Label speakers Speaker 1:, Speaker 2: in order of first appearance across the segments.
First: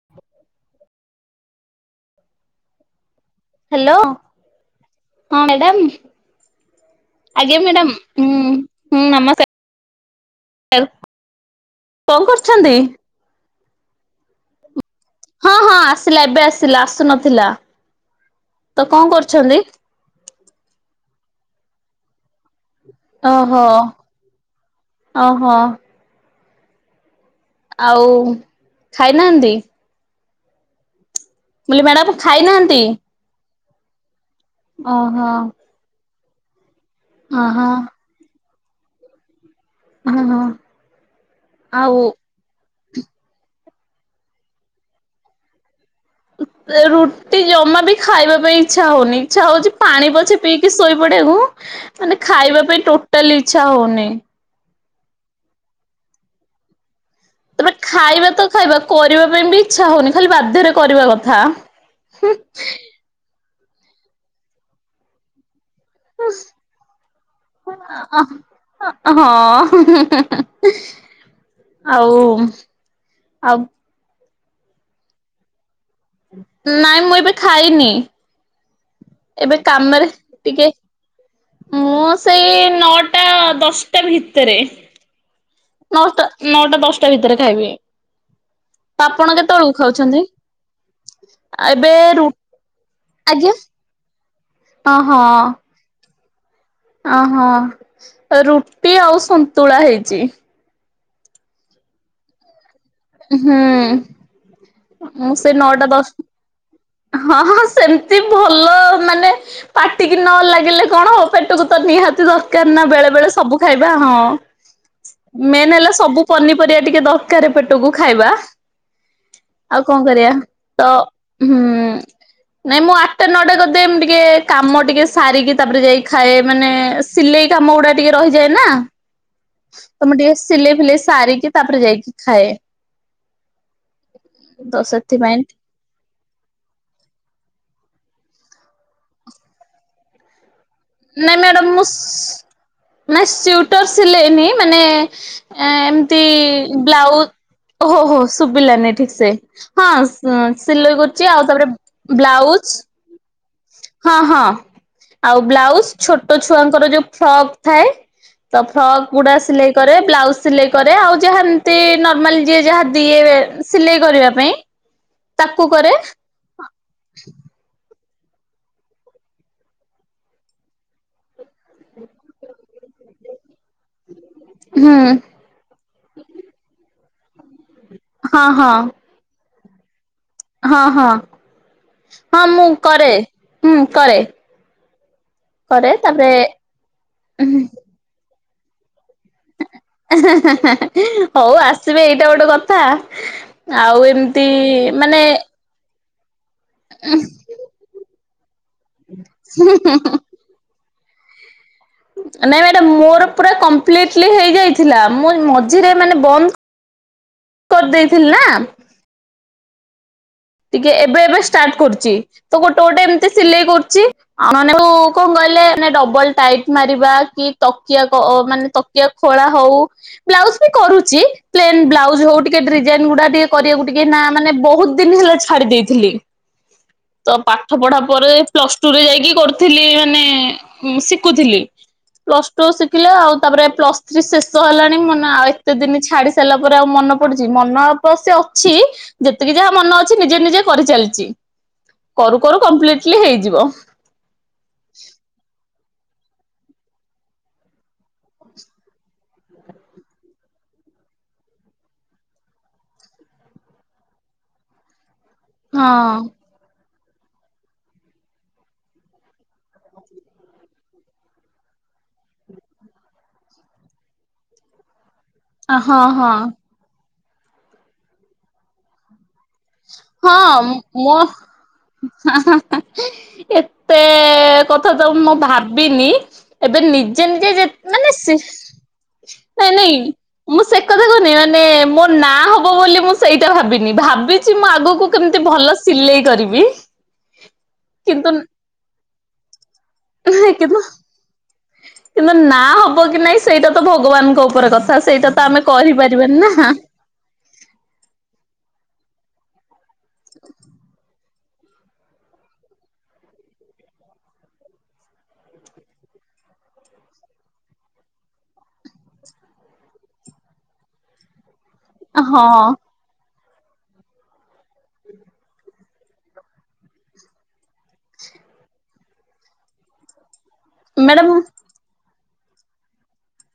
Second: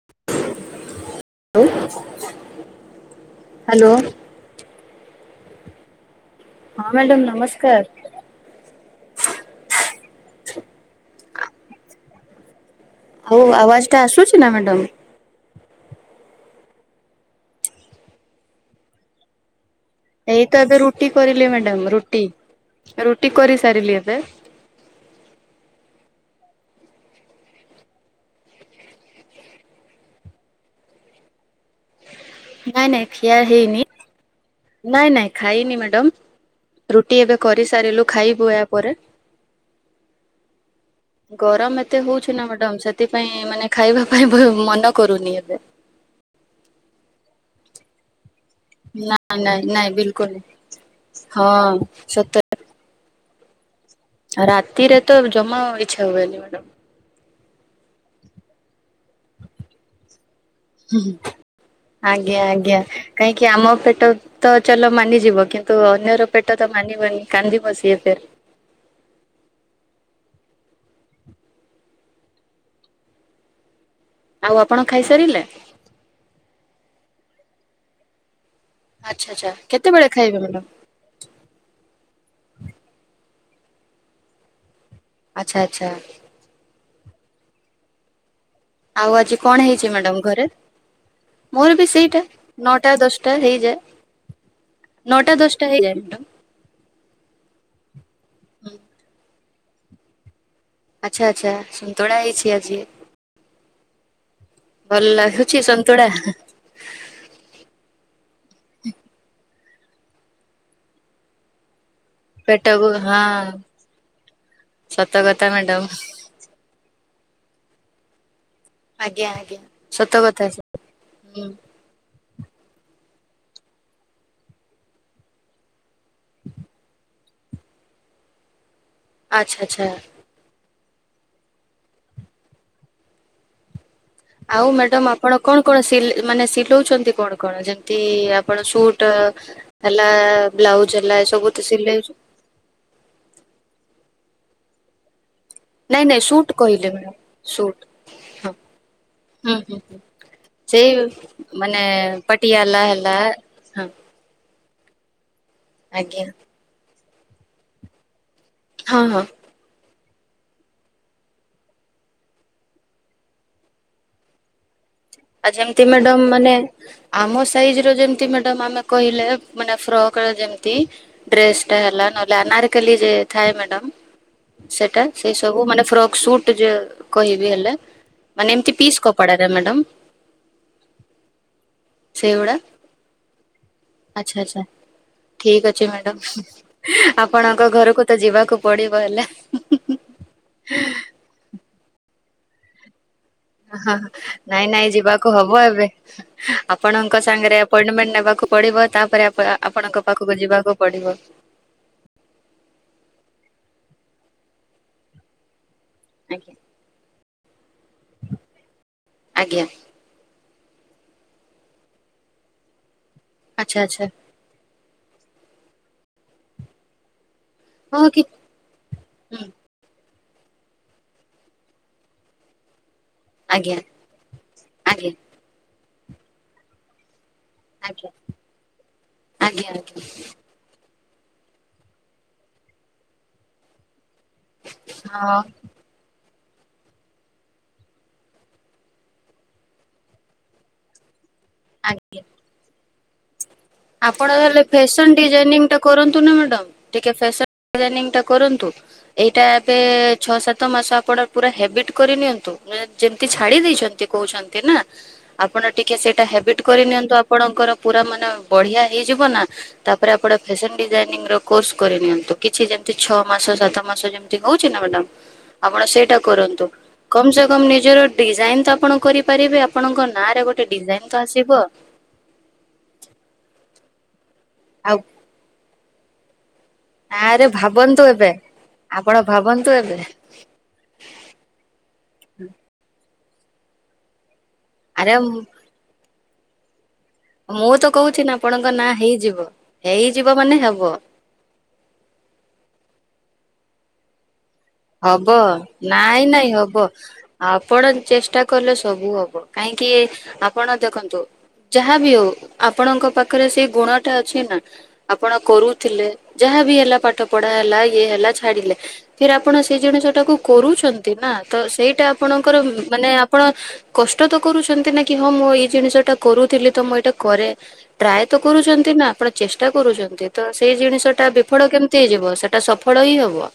Speaker 1: [inaudible]
Speaker 2: Hello, ହଁ madam,
Speaker 1: ହଁ madam
Speaker 2: ଆଜ୍ଞା
Speaker 1: ନମସ୍କାର।
Speaker 2: ମ୍ୟାଡ଼ମ୍। ହୁଁ, ହୁଁ ନମଷ୍କାର [inaudible] କଣ କରୁଛନ୍ତି?
Speaker 1: ହଉ ଆୱାଜଟା ଆସୁଛି ନା ମ୍ୟାଡ଼ାାମ୍?
Speaker 2: ହଁ ହଁ ଆସିଲା ଏବେ ଆସିଲା ଆସୁନଥିଲା, ତ କଣ କରୁଛନ୍ତି?
Speaker 1: ଏଇତ ଏବେ ରୁଟି କରିଲେ ମ୍ୟାଡାାମ୍ ରୁଟି। ରୁଟି
Speaker 2: ଓହୋ,
Speaker 1: କରିସାରିଲି ଏବେ।
Speaker 2: ଓହୋ। ଆଉ ଖାଇନାହାନ୍ତି? ମୁ କହିଲି ମ୍ୟାଡ଼ାମ୍।
Speaker 1: ନାଇଁ ନାଇଁ ଖିଆ ହେଇନି, ନାଇଁ
Speaker 2: ଓହୋ
Speaker 1: ନାଇଁ ଖାଇନି ମ୍ୟାଡ଼ାମ୍। ରୁଟି ଏବେ
Speaker 2: ଓହୋ
Speaker 1: କରିସାରିଲୁ ଖାଇବୁ ଏହା ପରେ।
Speaker 2: ଓହୋ
Speaker 1: ଗରମ
Speaker 2: ଆଉ
Speaker 1: ଏତେ ହଉଛି ନା ମ୍ୟାଡ଼ାମ୍ ସେଥିପାଇଁ ମାନେ ଖାଇବା ପାଇଁ ଭ ମନ କରୁନି ଏବେ।
Speaker 2: ଏ ରୁଟି ଜମାବି ଖାଇବା ପାଇଁ ଇଚ୍ଛା ହଉନି,
Speaker 1: ନାଇଁ
Speaker 2: ଇଚ୍ଛା
Speaker 1: ନାଇଁ
Speaker 2: ହଉଛି
Speaker 1: ନାଇଁ
Speaker 2: ପାଣି
Speaker 1: ବିଲକୁଲ
Speaker 2: ପଛେ
Speaker 1: ନାଇଁ।
Speaker 2: ପିଇକି ଶୋଇ ପଡ଼ିବାକୁ
Speaker 1: ହଁ
Speaker 2: ମାନେ
Speaker 1: ସତରେ
Speaker 2: ଖାଇବା ପାଇଁ ଟୋ ଟାଲି ଇଚ୍ଛା ହଉନି।
Speaker 1: ରାତିରେ ତ ଜମା ଇଚ୍ଛା ହୁଏନି ମ୍ୟାଡ଼ାମ୍।
Speaker 2: ତେବେ ଖାଇବା ତ ଖାଇବା କରିବା ପାଇଁ ବି ଇଚ୍ଛା ହଉନି ଖାଲି ବାଧ୍ୟରେ କରିବା କଥା, ହୁଁ
Speaker 1: ଆଜ୍ଞା ଆଜ୍ଞା କାହିଁକି କି ଆମ ପେଟ ତ ଚାଲ ମାନିଯିବ କିନ୍ତ୍ ନ୍ତୁ ଅନ୍ୟର ପେଟ ତ ମାନିବନି କାନ୍ଦିବ ସିଏ ଫେର୍।
Speaker 2: ହଁ [unintelligible] ଆଉମ୍, ଆଉ
Speaker 1: ଆଉ ଆପଣ ଖାଇସାରିଲେ?
Speaker 2: ନାଇଁ ମୁଁ ଏବେ ଖାଇନି,
Speaker 1: ଆଚ୍ଛା ଆଚ୍ଛା
Speaker 2: ଏବେ
Speaker 1: କେତେବେଳେ
Speaker 2: କାମରେ
Speaker 1: ଖାଇବେ ମ୍ୟାଡ଼ାମ?
Speaker 2: ଟିକେ ମୁଁ ସେଇ ନଅଟା ଦଶଟା ଭିତରେ।
Speaker 1: ଆଚ୍ଛା ଆଚ୍ଛା
Speaker 2: ନଅଟା, ନଅଟା ଦଶଟା ଭିତରେ ଖାଇବି। ତ
Speaker 1: ଆଉ
Speaker 2: ଆପଣ
Speaker 1: ଆଜି କଣ
Speaker 2: କେତେବେଳକୁ
Speaker 1: ହେଇଛି
Speaker 2: ଖାଉଛନ୍ତି?
Speaker 1: ମ୍ୟାଡ଼ାମ୍ ଘରେ? ମୋର ବି
Speaker 2: ଏବେ
Speaker 1: ସେଇଟା
Speaker 2: ରୁ
Speaker 1: ନଅଟା ଦଶଟା
Speaker 2: ଆଜ୍ଞା
Speaker 1: ହେଇଯାଏ, ନଅଟା ଦଶଟା ହେଇଯାଏ।
Speaker 2: ଅହଁ, ରୁଟି ଆଉ ସନ୍ତୁଳା ହେଇଚି।
Speaker 1: ଆଚ୍ଛା! ଆଚ୍ଛା! ସନ୍ତୁଳା ହେଇଛି ଆଜି।
Speaker 2: ହୁଁ,
Speaker 1: ଭଲ
Speaker 2: ମୁଁ ସେ
Speaker 1: ଲାଗୁଛି
Speaker 2: ନଅଟା
Speaker 1: ସନ୍ତୁଳା?
Speaker 2: ଦଶ୍ ହଁ, ହଁ, ସେମତି ଭଲ ମାନେ ପାଟିକି ନ ଲାଗିଲେ କଣ ହବ ପେଟକୁ ତ ନିହା ତି ଦରକାର ନା
Speaker 1: ପେଟକୁ
Speaker 2: ବେଳେ
Speaker 1: ହଁ
Speaker 2: ବେଳେ ସବୁ ଖାଇବା ହଁ,
Speaker 1: ସତ କଥା
Speaker 2: ମେନ୍
Speaker 1: ମ୍ୟାଡାମ
Speaker 2: ହେଲା ସବୁ ପନିପରିବା ଟିକେ ଦରକାର ପେଟକୁ ଖାଇବା।
Speaker 1: ଆଜ୍ଞା ଆଜ୍ଞା
Speaker 2: ଆଉ କଣ
Speaker 1: ସତ
Speaker 2: କରିବା,
Speaker 1: କଥା
Speaker 2: ତ, ହୁଁ। ନାଇଁ ମୁଁ ଆଟ୍ଟା ନଅଟା କରିଦିଏ ଏମ୍ ଟିକେ କାମ ଟିକେ ସାରିକି ତାପରେ ଯାଇ ଖାଏ ମାନେ ସିଲେଇ କାମ ଗୁଡ଼ା ଟିକେ ରହିଯାଏ ନା!
Speaker 1: ଆଚ୍ଛା ଆଚ୍ଛା।
Speaker 2: ତ ମୁଁ ଟିକେ ସିଲେଇ ଫିଲେଇ ସାରିକି ତାପରେ ଯାଇକି ଖାଏ।
Speaker 1: ଆଉ
Speaker 2: ତ
Speaker 1: ମ୍ୟାଡାମ୍ ଆପଣ
Speaker 2: ସେଥିପାଇଁ
Speaker 1: କଣ କଣ ସିଲ୍ ମାନେ ସିଲଉଛନ୍ତି କଣ କଣ? ଯେମିତି ଆପଣ ସୁଟ୍ ହେଲା ବ୍ଲାଉଜ୍ ହେଲା
Speaker 2: ନାଇଁ
Speaker 1: ଏସବୁ ତ
Speaker 2: ମ୍ୟାଡାମ
Speaker 1: ସିଲେଇ
Speaker 2: ମୁଁ ନାଇଁ ସ୍ଵିଟର ସିଲେଇନି ମାନେ ଏଁ
Speaker 1: ନାଇଁ
Speaker 2: ଏମିତି
Speaker 1: ନାଇଁ ସୁଟ କହିଲେ ମ୍ୟାଡାମ
Speaker 2: ବ୍ଲାଉ,
Speaker 1: ସୁଟ।
Speaker 2: ହୋ ହୋ,
Speaker 1: ହଁ
Speaker 2: ଶୁଭିଲାନି ଠିକ୍ ସେ
Speaker 1: ହୁଁ ହୁଁ
Speaker 2: ହଁ।
Speaker 1: ହୁଁ
Speaker 2: ହଁ
Speaker 1: ସେଇ
Speaker 2: ସିଲେଇ କରୁଛି ଆଉ ତାପରେ ବ୍ଲାଉଜ
Speaker 1: ନା ଆ
Speaker 2: ହଁ ହଁ ଆଉ ବ୍ଲାଉଜ
Speaker 1: ଆଜ୍ଞା
Speaker 2: ଛୋଟ ଛୁଆଙ୍କର ଯୋଉ ଫ୍ରକ୍ ଥାଏ। ତ
Speaker 1: ହଁ
Speaker 2: ଫ୍ରକ୍
Speaker 1: ହଁ
Speaker 2: ଗୁଡା ସିଲେଇ କରେ ବ୍ଲାଉଜ ସିଲେଇ କରେ ଆଉ ଯାହା ଏମିତି ନର୍ମାଲ ଯିଏ ଯାହା ଦିଏ ସିଲେଇ କରିବା ପାଇଁ
Speaker 1: ଆ
Speaker 2: ତାକୁ
Speaker 1: ଯେମିତି
Speaker 2: କରେ
Speaker 1: ମ୍ୟାଡ଼ ମାନେ ଆମ ସାଇଜ୍ର ଯେମିତି ମ୍ୟାଡ଼ମ୍ ଆମେ କହିଲେ ମାନେ ଫ୍ରକର ଯେମିତି ଡ୍ରେସ୍ ଟା ହେଲା ନଲେ ଆ ଅନାରକଲି ଯେ ଥାଏ ମ୍ୟାଡାମ୍।
Speaker 2: ହୁଁ
Speaker 1: ସେଟା ସେଇ ସବୁ ମାନେ ଫ୍ରକ୍ ସୁଟ ଯେ କହିବି ହେଲେ
Speaker 2: ହଁ
Speaker 1: ମାନେ
Speaker 2: ହଁ
Speaker 1: ଏମତି ପିସ୍ କ ପଡାକା ମ୍ୟାଡ଼ାମ
Speaker 2: ହଁ ହଁ ହଁ
Speaker 1: ସେଇଗୁଡା
Speaker 2: ମୁଁ କରେ ହୁଁ କରେ।
Speaker 1: ଆଚ୍ଛା ଆଚ୍ଛା ଠିକ ଅଛି
Speaker 2: କରେ ତାପରେ
Speaker 1: ମ୍ୟାଡାମ ଆପଣଙ୍କ ଘରକୁ ତ ଯିବାକୁ ପଡିବ ହେଲା।
Speaker 2: ହେଁ ହେଁ ହଉ ଆସିବେ ଏଇଟା ଗୋଟେ କଥା।
Speaker 1: ହଁ ହଁ
Speaker 2: ଆଉ ଏମିତି
Speaker 1: ନାଇଁ ନାଇଁ
Speaker 2: ମାନେ
Speaker 1: ଯିବାକୁ ହବ ଏବେ। ଆପଣଙ୍କ ସାଙ୍ଗରେ ଆପଏଣ୍ଟମେଣ୍ଟ ନେବାକୁ ପଡିବ। ତାପରେ ଆପଣଙ୍କ ପାଖକୁ ଯିବାକୁ ପଡିବ।
Speaker 2: ନାଇଁ ମ୍ୟାଡାମ ମୋର ପୁରା କମ୍ପ୍ଲିଟଲି ହେଇଯାଇଥିଲା ମୁଁ ମଝିରେ ମାନେ
Speaker 1: ଆଜ୍ଞା
Speaker 2: ବନ୍ଦ କରିଦେଇଥିଲି ନା।
Speaker 1: ଆଜ୍ଞା।
Speaker 2: ଟିକେ ଏବେ ଏବେ ଷ୍ଟାର୍ଟ କରୁଛି ତ ଗୋଟେ ଗୋଟେ ଏମିତି ସିଲେଇ
Speaker 1: ଆଚ୍ଛା
Speaker 2: କରୁଛି।
Speaker 1: ଆଚ୍ଛା
Speaker 2: ଆ କଣ କହିଲେ ଡବଲ ଟାଇଟ ମାରିବା କି ତକିଆ
Speaker 1: ହଁ କି
Speaker 2: ଅ ମାନେ ତକିଆ
Speaker 1: ହୁଁ
Speaker 2: ଖୋଳା ହଉ। ବ୍ଲାଉଜ ବି କରୁଛି ପ୍ଲେନ୍ ବ୍ଲାଉଜ ହଉ ଟିକେ ଡିଜାଇନ୍ ଗୁଡା ଟିକେ
Speaker 1: ଆଜ୍ଞା
Speaker 2: କରିବାକୁ ଟିକେ କି ନା ମାନେ ବୋହୁତ
Speaker 1: ଆଜ୍ଞା
Speaker 2: ଦିନ ହେଲା ଛାଡି ଦେଇଥିଲି ତ ପା ପାଠ ପଢା
Speaker 1: ଆଜ୍ଞା
Speaker 2: ପରେ ପ୍ଲସ ଟୁ ରେ ଯାଇକି
Speaker 1: ଆଜ୍ଞା
Speaker 2: କରିଥିଲି
Speaker 1: ଆଜ୍ଞା
Speaker 2: ମାନେ ଶିଖୁଥିଲି ପ୍ଲସ ଟୁ ଶିଖିଲେ ଆଉ ତାପରେ ପ୍ଲସ୍ ଥ୍ରୀ ଶେଷ ହେଲାଣି ମନେ
Speaker 1: ହଁ
Speaker 2: ଆଉ ଏତେ ଦିନ ଛାଡି ସାରିଲା ପରେ ଆଉ ମନ ପଡୁଛି ମନ ଅବଶ୍ୟ ଅଛି ଯେତିକି ଯାହା ମନ ଅଛି ଅଛି ନିଜେ ନିଜେ କରିଚାଲିଛି।
Speaker 1: ଆଜ୍ଞା।
Speaker 2: କରୁ କରୁ କମ୍ପ୍ଲିଟିଲି ହେଇଯିବ।
Speaker 1: ଆପଣ ହେଲେ ଫ୍ୟାସନ ଡିଜାଇନିଂ ଟା କରନ୍ତୁ ନା ମ୍ୟାଡ଼ାମ ଟିକେ ଫ୍ୟାସନ ଡିଜାଇନି ଟା କରନ୍ତୁ। ଏଇଟା ଏବେ ଛଅ ସାତ ମାସ ଆପଣ ପୁରା ହେବିଟ କରି ନିିଅନ୍ତୁ ମାନେ ଯେମିତି ଛାଡି ଦେଇଛନ୍ତି। କହୁଛନ୍ତି ନା ଆପଣ ଟିକେ ସେଇଟା
Speaker 2: ହଁ
Speaker 1: ହବିଟ କରି ନିିଅନ୍ତୁ ଆପଣଙ୍କର ପୁରା ମାନେ ବଢିଆ ହେଇଯିବ ନା ତାପରେ ଆପଣ ଫ୍ୟାସନ ଡିଜାଇନିଂ ର କୋର୍ସ କରି ନିିଅନ୍ତୁ କିଛି ଯେମିତି ଛଅ ମାସ ସାତ ମାସ ଯେମତି ହଉଛି ନା ମ୍ୟାଡମ। ଆପଣ
Speaker 2: ହଁ
Speaker 1: ସେଇଟା
Speaker 2: ହଁ
Speaker 1: କରନ୍ତୁ କମ ସେ କମ ନିଜର ଡିଜାଇନ ତ ଆପଣ କରିପାରିବେ ଆପଣଙ୍କ ନାଁ ରେ
Speaker 2: ହଁ
Speaker 1: ଗୋଟେ ଡିଜାଇନ
Speaker 2: ମୋ
Speaker 1: ତ ଆସିବ।
Speaker 2: ଏତେ କଥା
Speaker 1: ଆଉ
Speaker 2: ତ ମୁଁ ଭାବିନି। ଏବେ ନିଜେ
Speaker 1: ଆରେ
Speaker 2: ନିଜେ ଜେତ୍
Speaker 1: ଭାବନ୍ତୁ
Speaker 2: ମାନେ
Speaker 1: ଏବେ
Speaker 2: ସି
Speaker 1: ଆପଣ ଭାବନ୍ତୁ
Speaker 2: ନାଇଁ ନାଇଁ।
Speaker 1: ଏବେ
Speaker 2: ମୁଁ ସେ କଥା କହୁନି ମାନେ ମୋ ନାଁ ହବ ବୋଲି ମୁଁ ସେଇଟା ଭାବିନି ଭାବିଛି ମୁଁ ଆଗକୁ
Speaker 1: ଆରେ
Speaker 2: କେମିତି ଭଲ ସିଲେଇ କରିବି।
Speaker 1: ମୁଁ ତ କହୁଛି
Speaker 2: କିନ୍ତୁ
Speaker 1: ନା ଆପଣଙ୍କ ନା ହେଇଯିବ ହେଇଯିବ ମାନେ
Speaker 2: କିନ୍ତୁ
Speaker 1: ହବ।
Speaker 2: କିନ୍ତୁ ନା ହବ କି ନାଇଁ ସେଇଟା ତ ଭଗବାନଙ୍କ ଉପରେ କଥା। ସେଇଟା
Speaker 1: ହବ
Speaker 2: ତ ଆମେ
Speaker 1: ନାଇଁ
Speaker 2: କରିପାରିବାନି ନା।
Speaker 1: ନାଇଁ ହବ। ଆପଣ ଚେଷ୍ଟା କଲେ ସବୁ ହବ କାହିଁକି ଆପଣ ଦେଖନ୍ତୁ ଯାହା ବିି ହଉ ଆପଣଙ୍କ ପାଖରେ ସେଇ ଗୁଣ ଟା ଅଛି ନା ଆପଣ କରୁଥିଲେ ଯାହାବି ହେଲା ପାଠ ପଢା ହେଲା ଇଏ ହେଲା ଛାଡିଲେ ଫିରି ଆ ଆପଣ ସେ ଜିଣିଷଟାକୁ କରୁଚନ୍ତି ନା ତ ସେଇଟା
Speaker 2: ହଁ
Speaker 1: ଆପଣଙ୍କର ମ୍ ମାନେ ଆପଣ କଷ୍ଟ ତ କରୁଚନ୍ତି ନା କି ହଁ ମୁଁ ଏଇ ଜିନିଷ ଟା କରୁଥିଲି ତ ମୁଁ ଏଇଟା କରେ। ଟ୍ରାଏ ତ କରୁଚନ୍ତି ନା ଆପଣ ଚେଷ୍ଟା କରୁଚନ୍ତି। ତ ସେଇ ଜିନିଷ ଟା
Speaker 2: ମ୍ୟାଡାମ
Speaker 1: ବିଫଳ କେମିତି ହେଇଯିବ ସେଟା ସଫଳ ହିଁ ହବ।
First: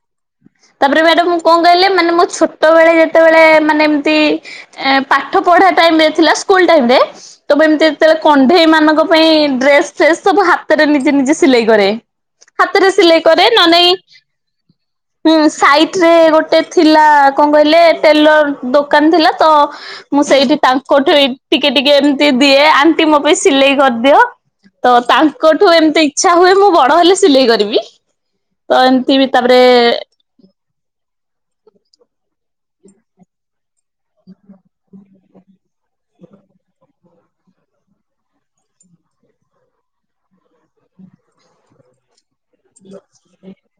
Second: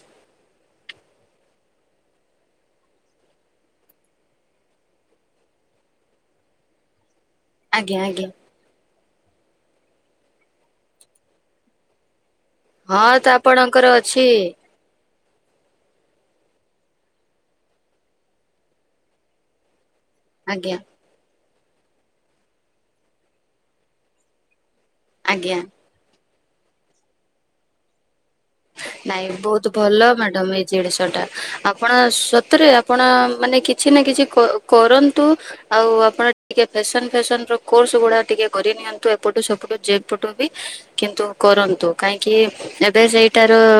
Speaker 2: ତାପରେ ମ୍ୟାଡାମ୍ ମୁଁ କଣ କହିଲେ ମାନେ ମୋ ଛୋଟବେଳେ ଯେତେବେଳେ ମାନେ ଏମିତି ଏଁ ପାଠ ପଢା ଟାଇମ୍ ରେ ଥିଲା ସ୍କୁଲ ଟାଇମ୍ ରେ ତ ମୁଁ ଏମିତି
Speaker 1: ଆଜ୍ଞା
Speaker 2: ଯେତେବେଳେ
Speaker 1: ଆଜ୍ଞା।
Speaker 2: କଣ୍ଢେଇ ମାନଙ୍କ ପାଇଁ ଡ୍ରେସ ଫ୍ରେସ୍ ସବୁ ହାତରେ ନିଜେ ନିଜେ ସିଲେଇ କରେ। ହାତରେ ସିଲେଇ କରେ ନ ନାଇଁ
Speaker 1: ଚି
Speaker 2: ହୁଁ ସାଇଟ୍ ରେ ଗୋଟେ ଥିଲା କଣ କହିଲେ ଟେଲର ଦୋକାନ ଥିଲା ତ ମୁଁ ସେଇଠି
Speaker 1: ଆଜ୍ଞା
Speaker 2: ତାଙ୍କଠୁ ଟିକେ ଟିକେ ଏମିତି ଦିଏ ଆଣ୍ଟି ମୋ ପାଇଁ ସିଲେଇ କରିଦିଅ। ତ
Speaker 1: ଆଜ୍ଞା
Speaker 2: ତାଙ୍କଠୁ ଏମିତି ଇଚ୍ଛା ହୁଏ ମୁଁ ବଡ ହେଲେ ସିଲେଇ କରିବି। ତ ଏମିତି ବି ତାପରେ
Speaker 1: ତ ମ୍ୟାଡ଼ମ୍ ଏଇ ଜିଡ଼ିସ ଟା ଆପଣ ସତରେ ଆପଣ ମାନେ କିଛି ନା କିଛି କ କରନ୍ତୁ ଆଉ ଆପଣ ଟିକେ ଫ୍ୟାସନ ଫ୍ୟାସନ ର କୋର୍ସ ଗୁଡା ଟିକେ କରି ନିିଅନ୍ତୁ ଏପଟୁ ସେପଟୁ ଯେପଟୁ ବି କିନ୍ତୁ କରନ୍ତୁ କାହିଁକି ଏବେ ସେଇ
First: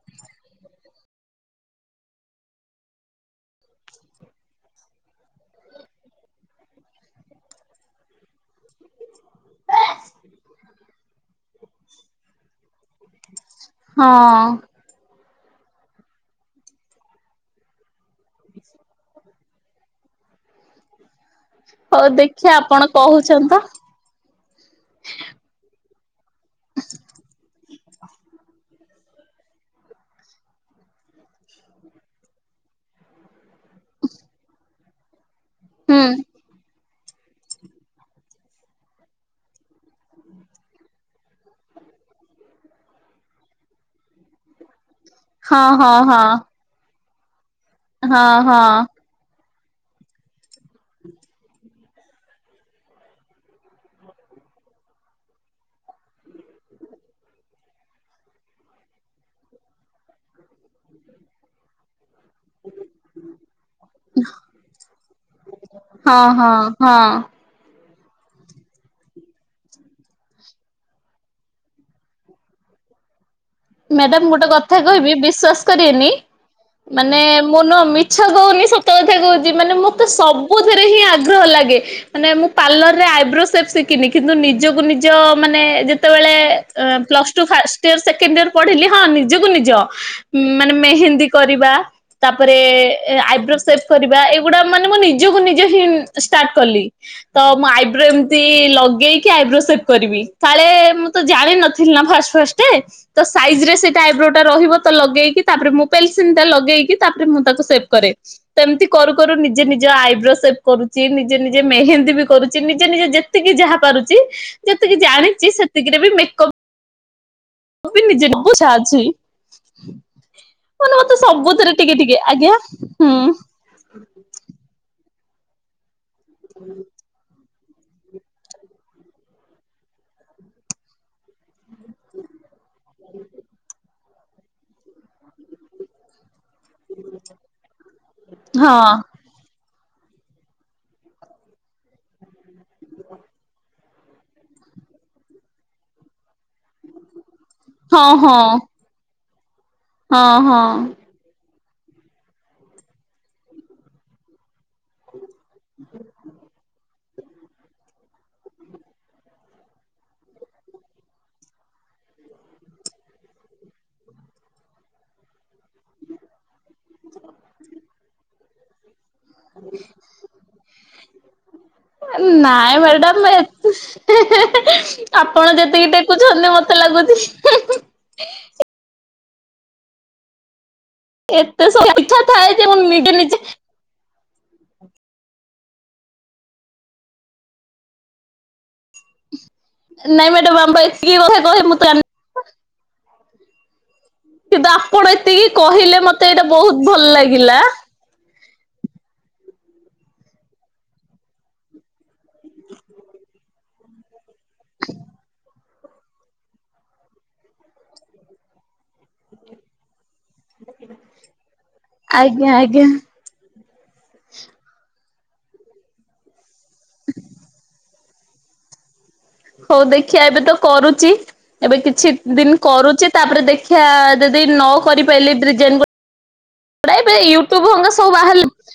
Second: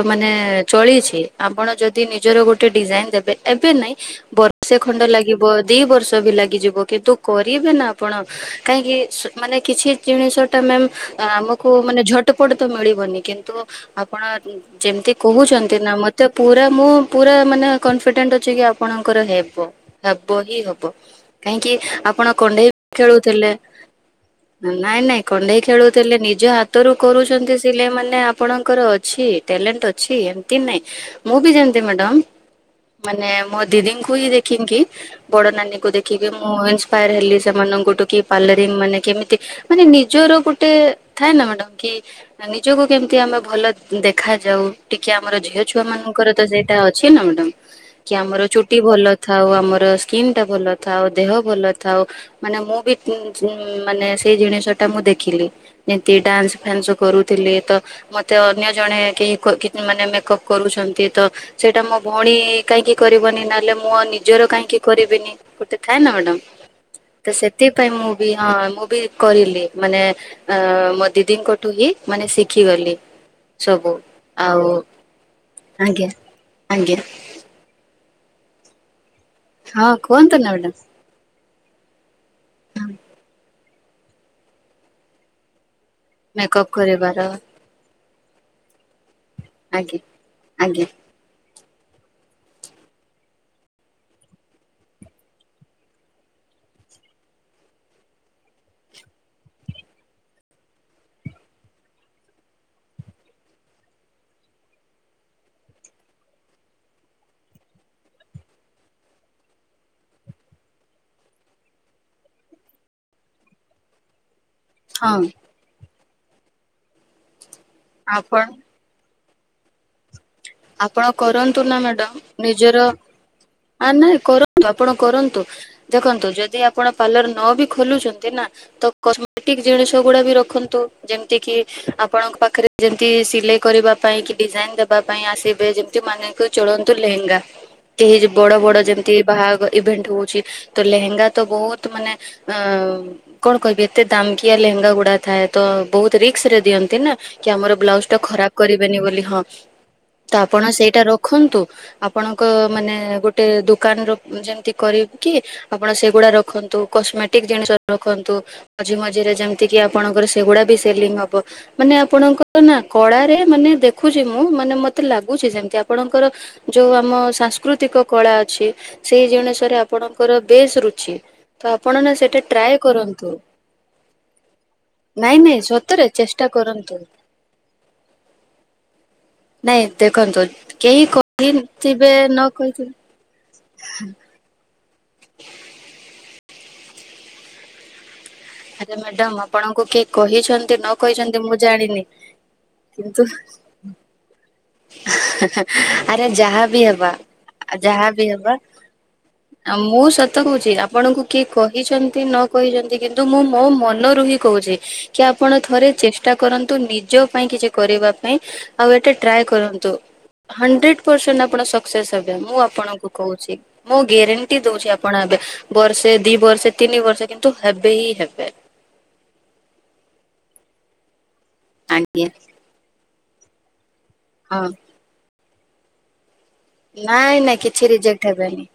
Speaker 1: ମାନେ ଚଳିଚି ଆପଣ ଯଦି ନିଜର ଗୋଟେ ଡିଜାଇନ୍ ଦେବେ ଏବେ ନାଇଁ ବର୍ଷେ ଖଣ୍ଡେ ଲାଗିବ ଦି ବର୍ଷ ବି ଲାଗିଯିବ କିନ୍ତୁ କରିବେ ନା ଆପଣ କାହିଁକି ମାନେ କିଛି ଜିନିଷ ଟା ମ୍ୟାମ୍ ଆମକୁ ମାନେ ଝଟପଟ ତ ମିଳିବନି କିନ୍ତୁ
Speaker 2: ହଁ
Speaker 1: କଣ ଯେମିତି କହୁଚନ୍ତି ନା ମତେ ପୁରା ମୁଁ ପୁରା ମାନେ କନଫିଡେଣ୍ଟ ଅଛି କି ଆପଣଙ୍କର ହେବ। ହବ ହିଁ ହବ କାହିଁକି
Speaker 2: ହଉ
Speaker 1: ଆପଣ
Speaker 2: ଦେଖିଆ
Speaker 1: କଣ୍ଢେଇ
Speaker 2: ଆପଣ କହୁଛନ୍ତି
Speaker 1: ଖେଳୁଥିଲେ
Speaker 2: ତ
Speaker 1: ନାଇଁ ନାଇଁ କଣ୍ଢେଇ ଖେଳୁଥିଲେ ନିଜ ହାତରୁ କରୁଚନ୍ତି ସିଲେଇ ମାନେ ଆପଣଙ୍କର ଅ ଅଛି ଟ୍ୟାଲେଣ୍ଟେ ଅଛି ଏମିତି ନାଇଁ ମୁଁ ବି ଯେମିତି ମ୍ୟାଡ଼ାମ ମାନେ ମୋ ଦିଦିଙ୍କୁ ହି ଦେଖିକି ବଡ ନାନୀଙ୍କୁ
Speaker 2: ହୁଁ
Speaker 1: ଦେଖିକି ମୁଁ ଇନ୍ସପାୟାର ହେଲି ସେମାନଙ୍କଠୁ କି ପଲେରିଙ୍ଗ ମାନେ କେମିତି ମାନେ ନିଜର ଗୋଟେ ଥାଏ ନା ମ୍ୟାଡାମ୍ କି ନିଜକୁ କେମିତି ଆମେ ଭଲ ଦେଖାଯାଉ ଟିକେ ଆମର ଝିଅ
Speaker 2: ହଁ
Speaker 1: ଛୁଆ
Speaker 2: ହଁ ହଁ
Speaker 1: ମାନଙ୍କର ତ ସେଇଟା ଅଛି ନା ମ୍ୟାଡାମ୍। କି
Speaker 2: ହଁ
Speaker 1: ଆମର
Speaker 2: ହଁ
Speaker 1: ଚୁଟି ଭଲ ଥାଉ ଆମର ସ୍କିନ୍ ଟା ଭଲ ଥାଉ ଦେହ ଭଲ ଥାଉ। ମାନେ ମୁଁ ବି ତିନି ମାନେ ସେଇ ଜିନିଷ ଟା ମୁଁ ଦେଖିଲି ଯେମତି ଡ୍ୟାନ୍ସ ଫ୍ୟାନ୍ସ କରୁଥିଲେ ତ ମତେ ଅ ଅନ୍ୟ ଜଣେ କେହି କୋ କି ମାନେ ମେକଅପ୍ କରୁଛନ୍ତି ତ ସେଇଟା ମୋ ଭଉଣୀ କାହିଁକି କରିବନି ନା ଲେ ମୁଁ ନିଜର କାହିଁକି କରିବିନି ଗୋଟେ ଥାଏ ନା
Speaker 2: ହଁ
Speaker 1: ମ୍ୟାଡ଼ାମ
Speaker 2: ହଁ ହଁ
Speaker 1: ତ ସେ ସେଥିପାଇଁ ମୁଁ ବି ହଁ ମୁଁ ବି କରିଲି ମାନେ ଅଁ ମୋ ଦିଦିଙ୍କଠୁ ହିଁ ମାନେ ଶିଖିଗଲି। ସବୁ
Speaker 2: ମ୍ୟାଡାମ ଗୋଟେ
Speaker 1: ଆଉ
Speaker 2: କଥା କହିବି ବିଶ୍ଵାସ କରିବେନି
Speaker 1: ଆଜ୍ଞା ଆଜ୍ଞା
Speaker 2: ମାନେ ମୁଁ ନୁହଁ ମି ଛ କହୁନି ସତ କଥା କହୁଚି ମାନେ
Speaker 1: ହଁ
Speaker 2: ମତେ
Speaker 1: କୁହନ୍ତୁ ନା ମ୍ୟାଡ଼ାମ
Speaker 2: ସବୁଥିରେ ହିଁ ଆଗ୍ରହ ଲାଗେ। ମାନେ ମୁଁ ପାର୍ଲର ରେ ଆଇବ୍ରୋ ସେପ୍ ଶିଖିନି କିନ୍ତୁ ନିଜକୁ ନିଜ ମାନେ ଯେ ସେତେବେଳେ
Speaker 1: ମେକଅପ୍
Speaker 2: ଅଁ
Speaker 1: କରିବାର
Speaker 2: plus two first year second year ପଢିଲି ହଁ ନି ନିଜକୁ ନିଜ
Speaker 1: ଆଜ୍ଞା
Speaker 2: ମାନେ
Speaker 1: ଆଜ୍ଞା
Speaker 2: ମେହେନ୍ଦୀ କରିବା ତାପରେ ଆଇବ୍ରୋ ସେପ୍ କରିବା ଏଗୁଡା ମାନେ ମୁଁ ନିଜକୁ ନିଜେ ହିଁ ଷ୍ଟାର୍ଟ କଲି। ତ ମୁଁ ଆଇବ୍ରୋ ଏମିତି ଲଗେଇକି ଆଇବ୍ରୋ ସେପ୍ କରିବି କାଳେ ମୁଁ ତ ଜାଣିନଥିଲି ନା ଫାଷ୍ଟ ଫାଷ୍ଟ ସ କେ ତ ସାଇଜ ରେ ସେଇଟା ଆଇବ୍ରୋ ଟା ରହିବ ତ ଲଗେଇକି ତାପରେ ମୁଁ ପେନସିଲ ଟା ଲଗେଇକି ତାପରେ ମୁଁ ତାକୁ ସେଭ୍ କରେ ସେମିତି କରୁ କରୁ ନିଜେ ନିଜ ଆଇବ୍ରୋ ସେପ୍ କରୁଛି ନିଜେ ନିଜେ ମେହେନ୍ଦୀ ବି କରୁଛି ନିଜେ ନିଜେ ଯେ ତିକି ଯାହା ପାରୁଛି ଯେତିକି
Speaker 1: ହଁ
Speaker 2: ଜାଣିଛି ସେତିକିରେ ବି ମେକଅପ୍ ତ ନିଜେ [unintelligible]
Speaker 1: ଆପଣ
Speaker 2: ବୁଝା ଆଛ ମାନେ
Speaker 1: ଆପଣ
Speaker 2: ମତେ
Speaker 1: କରନ୍ତୁ
Speaker 2: ସବୁଥିରେ
Speaker 1: ନା
Speaker 2: ଟିକେ ଟିକେ
Speaker 1: ମ୍ୟାଡ଼ାମ
Speaker 2: ଆଜ୍ଞା
Speaker 1: ନିଜର
Speaker 2: ହୁଁ।
Speaker 1: ଆ ନାଇଁ କରନ୍ତୁ, ଆପଣ କରନ୍ତୁ। ଦେଖନ୍ତୁ ଯଦି ଆପଣ ପାର୍ଲର ନ ବି ଖୋଲୁଛନ୍ତି ନା ତ କସ୍ମେଟିକ୍ ଜିନିଷ ଗୁଡା ବି ରଖନ୍ତୁ ଯେମିତି କି ଆପଣଙ୍କ ପାଖରେ ଯେମିତି ସିଲେଇ କରିବା ପାଇଁ କି ଡିଜାଇନ୍ ଦେବା ପାଇଁ ଆସିବେ ଯେମିତି ମାନେ ଚଳନ୍ତୁ ଲେହେଙ୍ଗା କେହି ବଡ ବଡ
Speaker 2: ହଁ
Speaker 1: ଯେମିତି, ବାହାଘ ଇଭେଣ୍ଟ ହଉଛି ତ ଲେହେଙ୍ଗା ତ ବହୁତ୍ ମାନେ ଅ କଣ କହିବେ ଏତେ ଦାମ୍ କିିଆ ଲହେଙ୍ଗା ଗୁଡା ଥାଏ ତ ବହୁତ୍ ରିକ୍ସ ରେ ଦିଅନ୍ତି ନା କି ଆମର
Speaker 2: ହଁ
Speaker 1: ବ୍ଲାଉଜ୍ ଟା
Speaker 2: ହଁ।
Speaker 1: ଖରାପ କରି ବେନୀ ବୋଲି ହଁ
Speaker 2: ହଁ
Speaker 1: ତ ଆପଣ
Speaker 2: ହଁ
Speaker 1: ସେଇଟା ରଖନ୍ତୁ ଆପଣଙ୍କ ମାନେ ଗୋଟେ ଦୋକାନ ର ଯେମିତି କରିକି ଆପଣ ସେଗୁଡା ରଖନ୍ତୁ କସ୍ମେଟିକ୍ ଜିନିଷ ରଖନ୍ତୁ। ମଝି ମଝିରେ ଯେମିତି କିି ଆପଣଙ୍କର ସେଗୁଡା ବି ସେଲିଙ୍ଗ୍ ହବ ମାନେ ଆପଣଙ୍କ ନା କଳାରେ ମାନେ ଦେଖୁଛି ମୁଁ ମାନେ ମତେ ମୋତେ ଲାଗୁଛି ଯେମିତି ଆପଣଙ୍କର ଯୋଉ ଆମ ସାଂସ୍କୃତିକ କଳା ଅଛି। ସେଇ ଜିଣିଶ ରେ ଆପଣଙ୍କର ବେଶ୍ ରୁଚି। ତ ଆପଣ ନା ସେଇଟା ଟ୍ରାଏ
Speaker 2: ନାଇଁ
Speaker 1: କରନ୍ତୁ
Speaker 2: ମ୍ୟାଡାମ ଏତେ
Speaker 1: ନାଇଁ
Speaker 2: ଆପଣ
Speaker 1: ନାଇଁ
Speaker 2: ଯେତିକି
Speaker 1: ସତରେ ଚେଷ୍ଟା
Speaker 2: ଟେକୁଛନ୍ତି ମତେ ତ
Speaker 1: କରନ୍ତୁ
Speaker 2: ଲାଗୁଛି [inaudible]
Speaker 1: ନାଇଁ ଦେଖନ୍ତୁ କେହି
Speaker 2: ଏତେ ସବୁ
Speaker 1: କହିଥିବେ
Speaker 2: ପିଠା
Speaker 1: ନ
Speaker 2: ଥାଏ ଯେ ମୁଁ ନିଜେ ନିଜେ
Speaker 1: କହିଥିବେ। [inaudible] ଯେ ମ୍ୟାଡାମ ଆପଣଙ୍କୁ କିଏ
Speaker 2: ନାଇଁ ମ୍ୟାଡାମ ଆମ
Speaker 1: କହିଛନ୍ତି
Speaker 2: ବା
Speaker 1: ନ
Speaker 2: ଏତିକି କଥା
Speaker 1: କହିଛନ୍ତି ମୁଁ
Speaker 2: କହେ ତ
Speaker 1: ଜାଣିନି। କିନ୍ତୁ
Speaker 2: କିନ୍ତୁ ଆପଣ ଏତିକି କହିଲେ ମତେ
Speaker 1: ଆରେ
Speaker 2: ଏଇଟା
Speaker 1: ଯାହା
Speaker 2: ବହୁତ
Speaker 1: ବି
Speaker 2: ଭଲ
Speaker 1: ହବା
Speaker 2: ଲାଗିଲା।
Speaker 1: ଯାହା ବି ହବା। ଆଉ ମୁଁ ସତ କହୁଛି ଆପଣଙ୍କୁ କିଏ କହିଛନ୍ତି ନ କହିଛନ୍ତି କିନ୍ତୁ ମୁଁ ମୋ ମନରୁ ହିଁ କହୁଛି। କି ଆପଣ ଥରେ ଚେଷ୍ଟା କରନ୍ତୁ ନିଜ ପାଇଁ କିଛି କରିବା ପାଇଁ। ଆଉ ଏଟା ଟ୍ରାଏ କରନ୍ତୁ ହଣ୍ଡରେଟ୍ ପର୍ ସେଣ୍ଟ
Speaker 2: ଆଜ୍ଞା
Speaker 1: ମୁଁ
Speaker 2: ଆଜ୍ଞା
Speaker 1: ଆପଣ କୁ କହୁଛି ମୁଁ ଗ୍ୟାରେଣ୍ଟି ଦଉଛି ଆପଣ ଏବେ ବର୍ଷେ ଦି ବର୍ଷେ ତିନି ବର୍ଷେ କିନ୍ତୁ ହେ ବେ ହେବେ।
Speaker 2: ହଉ ଦେଖିବା ଏବେ ତ କରୁଛି ଏବେ କିଛି
Speaker 1: ଆଜ୍ଞା
Speaker 2: ଦିନ କରୁଛି। ତାପରେ ଦେଖିବା ଯଦି
Speaker 1: ହଁ।
Speaker 2: ନ କରିପାରିଲେ? ଡିଜାଇନ୍
Speaker 1: ନାଇଁ ନାଇଁ କିଛି
Speaker 2: ସବୁ
Speaker 1: ରିଜେକ୍ଟ ହେବେନି।
Speaker 2: ବାହାରିଲେ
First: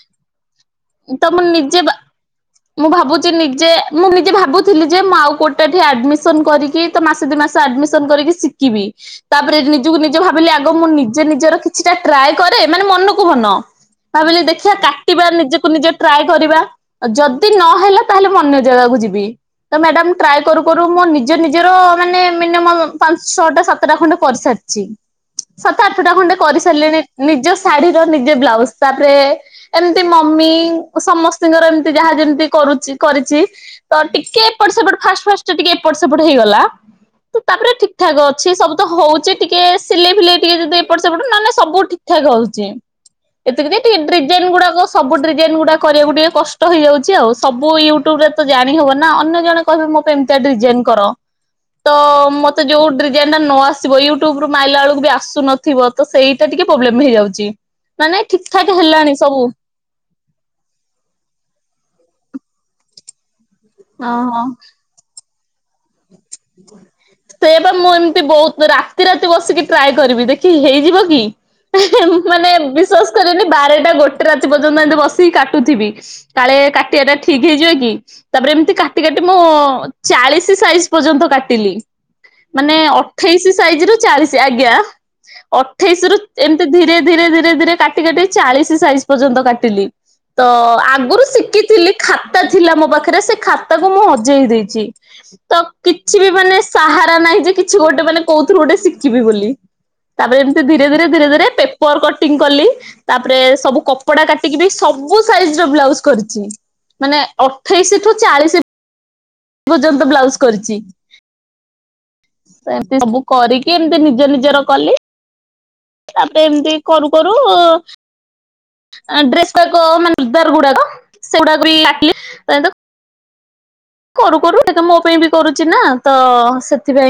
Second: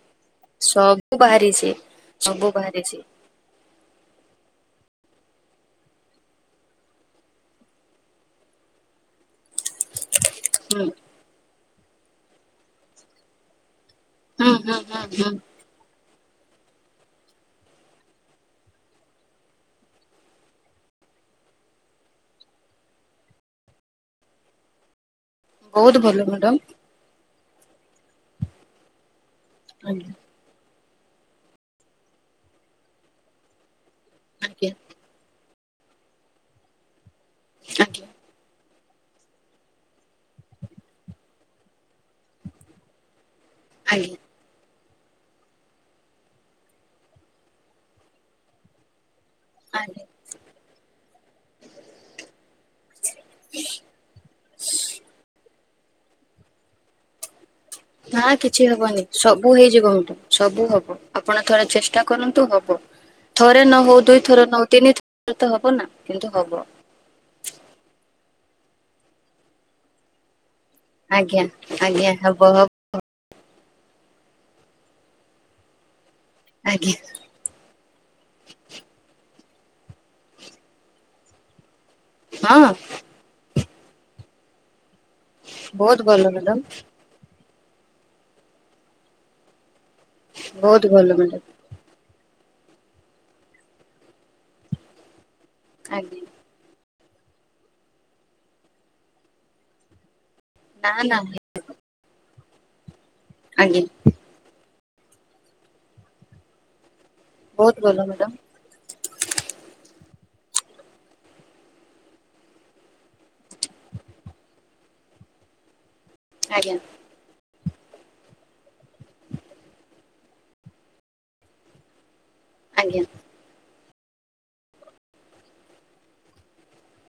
Speaker 1: ସବୁ
Speaker 2: ତ ମୁଁ
Speaker 1: ବାହାରିଛି
Speaker 2: ନିଜେ
Speaker 1: ସବୁ
Speaker 2: ମୁଁ
Speaker 1: ବାହାରିଛି।
Speaker 2: ଭାବୁଛି ନିଜେ ମୁଁ ନିଜେ ଭାବୁଥିଲି ଯେ ମୁଁ ଆଉ କୋଟେ ଏଠି ଆଡମିସନ କରିକି ତ ମାସ ଦି ମାସ ଆଡମିସନ କରିକି କିିବି ତାପରେ ନିଜକୁ ନିଜେ ଭାବିଲି ଆଗ
Speaker 1: ହୁଁ
Speaker 2: ମୁଁ ନିଜେ ନିଜର କିଛିଟା ଟ୍ରାଏ କରେ ମାନେ ମନକୁ ମନ ଭାବିଲି
Speaker 1: ହୁଁ
Speaker 2: ଦେଖିବା
Speaker 1: ହୁଁ ହୁଁ
Speaker 2: କାଟିବା
Speaker 1: ହୁଁ
Speaker 2: ନିଜେ---ନିଜେହିଁ ନିଜେ ଟ୍ରାଏ କରିବା ଯଦି ନହେଲା ତାହେଲେ ମୁନ୍ୟ ଜାଗାକୁ ଯିବି ତ ମ୍ୟାଡାମ ଟ୍ରାଏ କରୁ କରୁ ମୋ ନିଜ ନିଜର ମାନେ ମିନିମମ ପାଞ୍ଚ ଛଅଟା ସାତଟା ଖଣ୍ଡେ କରିସାରିଛି। ଚି ସାତ
Speaker 1: ବହୁତ
Speaker 2: ଆଠଟା
Speaker 1: ଭଲ
Speaker 2: ଖଣ୍ଡେ
Speaker 1: ମ୍ୟାଡାମ
Speaker 2: କରିସାରିଲେଣି। ନିଜ ଶାଢୀର ନିଜ ବ୍ଲାଉଜ ତାପରେ ଏମିତି
Speaker 1: ଆଜ୍ଞା।
Speaker 2: ମ ମମି ସମସ୍ତତିଙ୍କର ଏମିତି ଯାହା ଯେମିତି କରୁଚି କରିଛି ତ ଟିକେ ଏପଟ
Speaker 1: ଆଜ୍ଞା
Speaker 2: ସେପଟେ ଫାଷ୍ଟ ଫାଷ୍ଟ ଟିକେ ଏପଟ ସେପଟ ହେଇଗଲା। ତ ତାପରେ ଠିକ
Speaker 1: ଆଜ୍ଞା
Speaker 2: ଠାକ ଅଛି ସବୁ ତ ହୋଉଚି। ଟିକେ ସିଲେଇ ଫିଲେଇ ଟିକେ ଯଦି ଏପଟ ସେପଟ ନହେଲେ ସବୁ ଠିକ ଠାକ ହୋଉଚି ଏତିକି
Speaker 1: ଆଜ୍ଞା
Speaker 2: ଟିକେେ ଡିଯାନ୍ ଗୁଡ଼ାକ ସବୁ ଡିଜାଇନ୍ ଗୁଡାକ କରିବାକୁ ଟିକେ କଷ୍ଟ ହେଇଯାଉଛି ଆଉ ସବୁ ୟୁଟ୍ୟୁବରେ ତ ଜାଣିହେବନି ନା ଅନ୍ୟ ଜଣେ କହିବି
Speaker 1: ଆଜ୍ଞା।
Speaker 2: ମୋ ପାଇଁ ଏମିତି ଡିଜାଇନ କର ତ ମତେ ଯୋଉ ଡିଜାଇନ ଟା ନ ଆସିବ ୟୁଟ୍ୟୁବୁରୁ ମାଇଲା ବେଳକୁ ବି ଆସୁନ ଥିବ ତ ସେଇଟା ଟିକେ ପ୍ରୋବ୍ଲେମ ହେଇଯାଉଛି। ମାନେ
Speaker 1: ନା
Speaker 2: ଠିକ
Speaker 1: କିଛି
Speaker 2: ଠାକ
Speaker 1: ହବନି
Speaker 2: ହେଲାଣି
Speaker 1: ସବୁ ହେଇଯିଚି କହନ୍ତୁ। ସବୁ ହବ ଆପଣ ଥରେ ଚେଷ୍ଟା କରନ୍ତୁ ହବ ଥରେ ନହୋଉ ଦୁଇ
Speaker 2: ଓହୋ
Speaker 1: ଥରେ ନହୋଉ ତିନି ଥର ତ ହବ ନା କିନ୍ତୁ ହବ।
Speaker 2: ସେ ବା ମୁଁ ଏମିତି ବୋହୁତ ରାତି ରାତି ବସିକି ଟ୍ରାଏ କରିବି ଦେଖି ହେଇ ଜିବକି
Speaker 1: ଆଜ୍ଞା ଆଜ୍ଞା ହବ
Speaker 2: ମାନେ
Speaker 1: ହବ
Speaker 2: ବିସ୍ଵାଆସ କୋଉଚନ୍ତି ବାରଟା ଗୋଟେ ରାତି ପର୍ଯ୍ୟନ୍ତ ଏମିତି ବସିକି କାଟୁଥିବି କାଳେ
Speaker 1: ଆଜ୍ଞା
Speaker 2: କାଟିବା ଟା ଠିକ ହେଇଯିବ କି ତାପରେ ଏମିତି କାଟି କାଟି ମୁଁ ଚାଳିଶି ସାଇଜ ପର୍ଯ୍ୟନ୍ତ କାଟିଲି।
Speaker 1: ହଁ
Speaker 2: ମାନେ ଅଠେଇଶି ସାଇଜ ରୁ ଚାଳିଶି ଆଜ୍ଞା
Speaker 1: ବହୁତ
Speaker 2: ଅଠେଇଶି ରୁ
Speaker 1: ଭଲ ମ୍ୟାଡାମ।
Speaker 2: ଏମତି ଧୀରେ ଧୀରେ ଧୀରେ ଧୀରେ କାଟି କାଟି ଚାଳିଶି ସାଇଜ ପର୍ଯ୍ୟନ୍ତ କାଟିଲି ତ
Speaker 1: ବହୁତ ଭଲ
Speaker 2: ଆଗରୁ
Speaker 1: ମ୍ୟାଡାମ
Speaker 2: ଶିଖି ଥିଲି ଖାତା ଥିଲା ମୋ ପାଖରେ ସେ ଖାତାକୁ ମୁଁ ହଜେଇ ଦେଇଛି ତ କିଛି
Speaker 1: ଆଜ୍ଞା
Speaker 2: ବି ମାନେ ସାହାରା ନାହିଁ ଯେ କିଛି ଗୋଟେ ମାନେ କହୁଥିଲୁ ଗୋଟେ ଶିଖିବି ବୋଲି ତାପରେ ଏମିତି ଧୀରେ
Speaker 1: ନା
Speaker 2: ଧୀରେ
Speaker 1: ନା
Speaker 2: ଧୀରେ ଧୀରେ ପେପର କଟିଂ କଲି ତାପରେ
Speaker 1: ଆଜ୍ଞା
Speaker 2: ସବୁ କପ କା କାଟିକି ବି ସବୁ ସାଇଜ ବ୍ଉଜ କରିଛି ମାନେ
Speaker 1: ବହୁତ ଭଲ
Speaker 2: ଅଠେଇଶଠୁ
Speaker 1: ମ୍ୟାଡାମ
Speaker 2: ଚାଳିଶି ପର୍ଯ୍ୟନ୍ତ ବ୍ଲାଉଜ କରିଛି। ସେମିତି ସବୁ କରିକି ଏମିତି ନିଜ ନିଜର କଲି। ତାପରେ ଏମିତି
Speaker 1: ଆଜ୍ଞା।
Speaker 2: କରୁ କରୁ ଡ୍ରେସ୍ ଟାକ ମାନେ ଚୁଦାର ଗୁଡାକ ସେଗୁଡାକ ବି କାଟିଲି
Speaker 1: ଆଜ୍ଞା।
Speaker 2: କରୁ କରୁ ଏ ତ ମୋ ପାଇଁ ବି କରୁଛି ନା ତ ସେଥିପାଇଁ